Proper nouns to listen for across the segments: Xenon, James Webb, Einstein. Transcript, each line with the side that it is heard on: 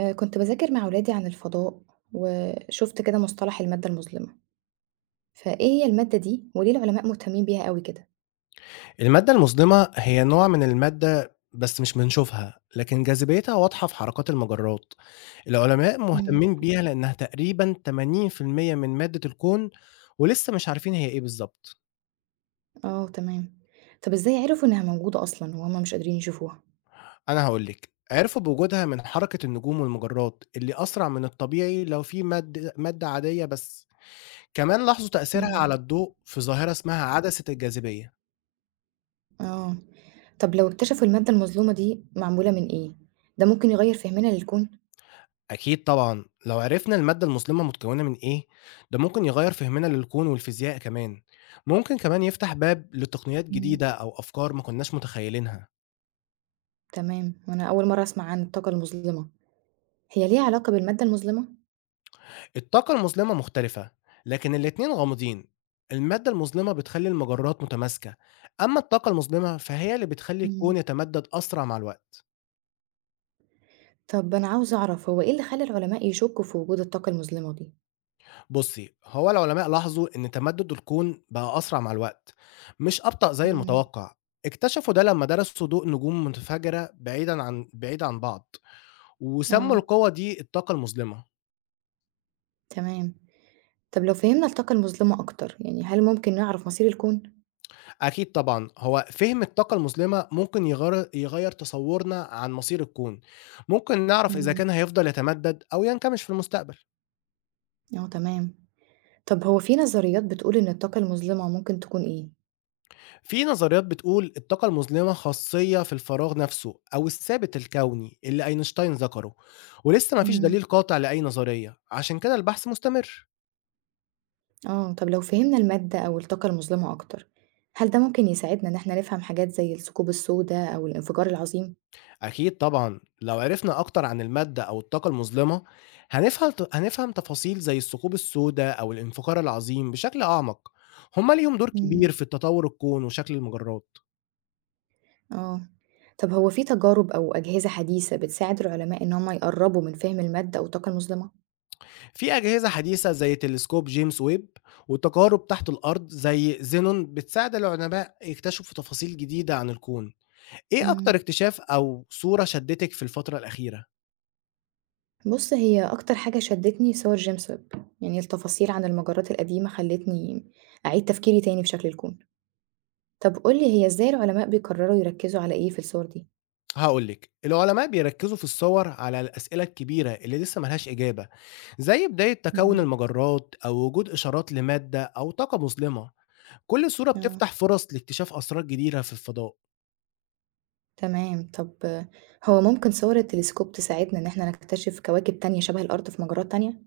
right: كنت باذاكر مع ولادي عن الفضاء، وشُفت كده مصطلح المادة المظلمة، فإيه هي المادة دي، وليه العلماء مهتمين بيها أوي كده؟
left: المادة المظلمة هي نوع من المادة بس مش بنشوفها، لكن جاذبيتها واضحة في حركات المجرات. العلماء
right: إمم.
left: مهتمين بيها لأنها تقريبًا 80% من مادة الكون ولسه مش عارفين هي إيه بالضبط.
right: آه تمام. طب إزاي عرفوا إنها موجودة أصلًا وهُم مش قادرين يشوفوها؟
left: أنا هاقول لِك، عرفوا بوجودها من حركة النجوم والمجرات اللي أسرع من الطبيعي لو في مادة عادية بس. كمان لاحظوا تأثيرها
right: إمم.
left: على الضوء في ظاهرة اسمها عدسة الجاذبية.
right: آه. طب لو اكتشفوا المادة المظلمة دي معمولة من إيه، ده ممكن يغيّر فهمنا للكون؟
left: أكيد طبعًا، لو عرفنا المادة المظلمة متكونة من إيه، ده ممكن يغيّر فهمنا للكون والفيزياء كمان، ممكن كمان يفتح باب لتقنيات
right: إمم.
left: جديدة أو أفكار ما كناش متخيلينها.
right: تمام، وأنا أول مرة أسمع عن الطاقة المظلمة، هي ليها علاقة بالمادة المظلمة؟
left: الطاقة المظلمة مختلفة، لكن الاتنين غامضين، المادة المظلمة بتخلّي المجرات متماسكة، أما الطاقة المظلمة فهي اللي بتخلّي الكون
right: إمم.
left: يتمدد أسرع مع الوقت.
right: طب أنا عاوزة أعرف هو إيه اللي خلّى العلماء يشكوا في وجود الطاقة المظلمة دي؟
left: بُصّي، هو العلماء لاحظوا إن تمدد الكون بقى أسرع مع الوقت، مش أبطأ زي
right: إمم.
left: المتوقع. اكتشفوا ده لمّا درسوا ضوء نجوم متفجرة بعيد عن بعض، وسموا
right: آه،
left: القوة دي الطاقة المظلمة.
right: تمام. طب لو فهمنا الطاقة المظلمة أكتر، يعني هل ممكن نعرف مصير الكون؟
left: أكيد طبعًا، هو فهم الطاقة المظلمة ممكن يغيّر تصورنا عن مصير الكون، ممكن نعرف إذا
right: إمم،
left: كان هيفضل يتمدد أو ينكمش في المستقبل.
right: آه تمام. طب هو في نظريات بتقول إن الطاقة المظلمة ممكن تكون إيه؟
left: في نظريات بتقول الطاقة المظلمة خاصية في الفراغ نفسه أو الثابت الكوني اللي أينشتاين ذكره، ولسه مفيش
right: إمم،
left: دليل قاطع لأي نظرية، عشان كده البحث مستمر.
right: آه. طب لو فهمنا المادة أو الطاقة المظلمة أكتر، هل ده ممكن يساعدنا إن إحنا نفهم حاجات زي الثقوب السودا أو الانفجار العظيم؟
left: أكيد طبعا، لو عرفنا أكتر عن المادة أو الطاقة المظلمة، هنفهم تفاصيل زي الثقوب السوداء أو الانفجار العظيم بشكل أعمق. هما ليهم دور
right: إمم،
left: كبير في تطور الكون وشكل المجرات.
right: آه. طب هو في تجارب أو أجهزة حديثة بتساعد العلماء إن هم يقربوا من فهم المادة أو الطاقة المظلمة؟
left: في أجهزة حديثة زي تلسكوب جيمس ويب، وتجارب تحت الأرض زي زينون، بتساعد العلماء يكتشفوا تفاصيل جديدة عن الكون. إيه أكتر
right: إمم.
left: اكتشاف أو صورة شدتك في الفترة الأخيرة؟
right: بُص، هي أكتر حاجة شدّتني صور جيمس ويب، يعني التفاصيل عن المجرات القديمة خلّتني أعيد تفكيري تاني في شكل الكون. طب قُل لي هي إزاي العلماء بيقرروا يركّزوا على إيه في الصور دي؟
left: هقولك، العلماء بيركزوا في الصور على الأسئلة الكبيرة اللي لسه ملهاش إجابة، زي بداية تكون
right: إمم،
left: المجرات أو وجود إشارات لمادة أو طاقة مظلمة. كل صورة
right: آه،
left: بتفتح فرص لاكتشاف أسرار جديدة في الفضاء.
right: تمام. طب آه، هو ممكن صور التلسكوب تساعدنا إن إحنا نكتشف كواكب تانية شبه الأرض في مجرات تانية؟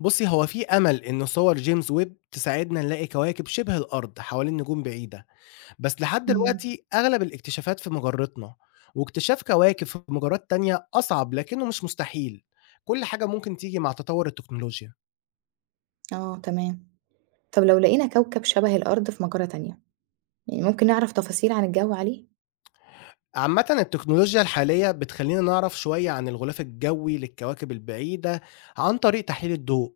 left: بصي، هو في أمل إن صور جيمس ويب تساعدنا نلاقي كواكب شبه الأرض حوالين نجوم بعيدة، بس لحد
right: إمم،
left: دلوقتي أغلب الاكتشافات في مجرتنا، واكتشاف كواكب في مجرات تانية أصعب لكنه مش مستحيل، كل حاجة ممكن تيجي مع تطور التكنولوجيا.
right: آه، تمام. طب لو لقينا كوكب شبه الأرض في مجرة تانية، يعني ممكن نعرف تفاصيل عن الجو عليه؟
left: عامةً التكنولوجيا الحالية بتخلّينا نعرف شوية عن الغلاف الجوي للكواكب البعيدة عن طريق تحليل الضوء،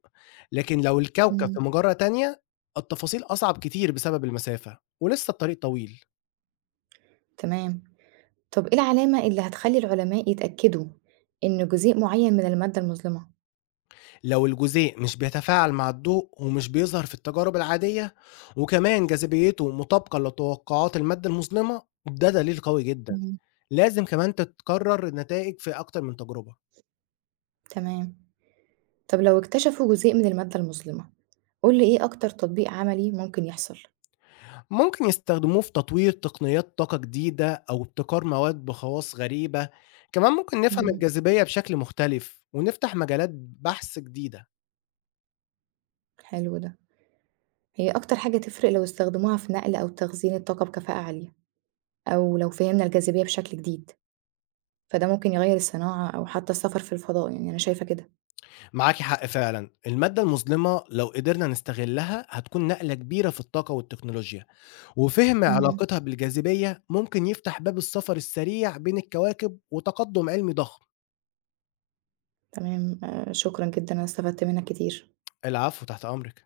left: لكن لو الكوكب
right: إمم،
left: في مجرة تانية، التفاصيل أصعب كتير بسبب المسافة، ولسه الطريق طويل.
right: تمام. طب إيه العلامة اللي هتخلّي العلماء يتأكدوا إن جزيء معيّن من المادة المظلمة؟
left: لو الجزيء مش بيتفاعل مع الضوء ومش بيظهر في التجارب العادية، وكمان جاذبيته مطابقة لتوقعات المادة المظلمة، ده دليل قوي جدا.
right: إمم.
left: لازم كمان تتكرر النتائج في أكتر من تجربة.
right: تمام. طب لو اكتشفوا جزيء من المادة المظلمة، قُل لي إيه أكتر تطبيق عملي ممكن يحصل؟
left: ممكن يستخدموه في تطوير تقنيات طاقة جديدة أو ابتكار مواد بخواص غريبة، كمان ممكن نفهم
right: إمم.
left: الجاذبية بشكل مختلف ونفتح مجالات بحث جديدة.
right: حلو ده. هي أكتر حاجة تفرق لو استخدموها في نقل أو تخزين الطاقة بكفاءة عالية، أو لو فهمنا الجاذبية بشكل جديد، فده ممكن يغيّر الصناعة أو حتى السفر في الفضاء، يعني أنا شايفة كده.
left: معاكِ حق فعلًا، المادة المظلمة لو قدرنا نستغلها هتكون نقلة كبيرة في الطاقة والتكنولوجيا، وفهم
right: إمم.
left: علاقتها بالجاذبية ممكن يفتح باب السفر السريع بين الكواكب وتقدم علمي ضخم.
right: تمام، شكرًا جدًا، أنا استفدت منّك كتير.
left: العفو، تحت أمرِك.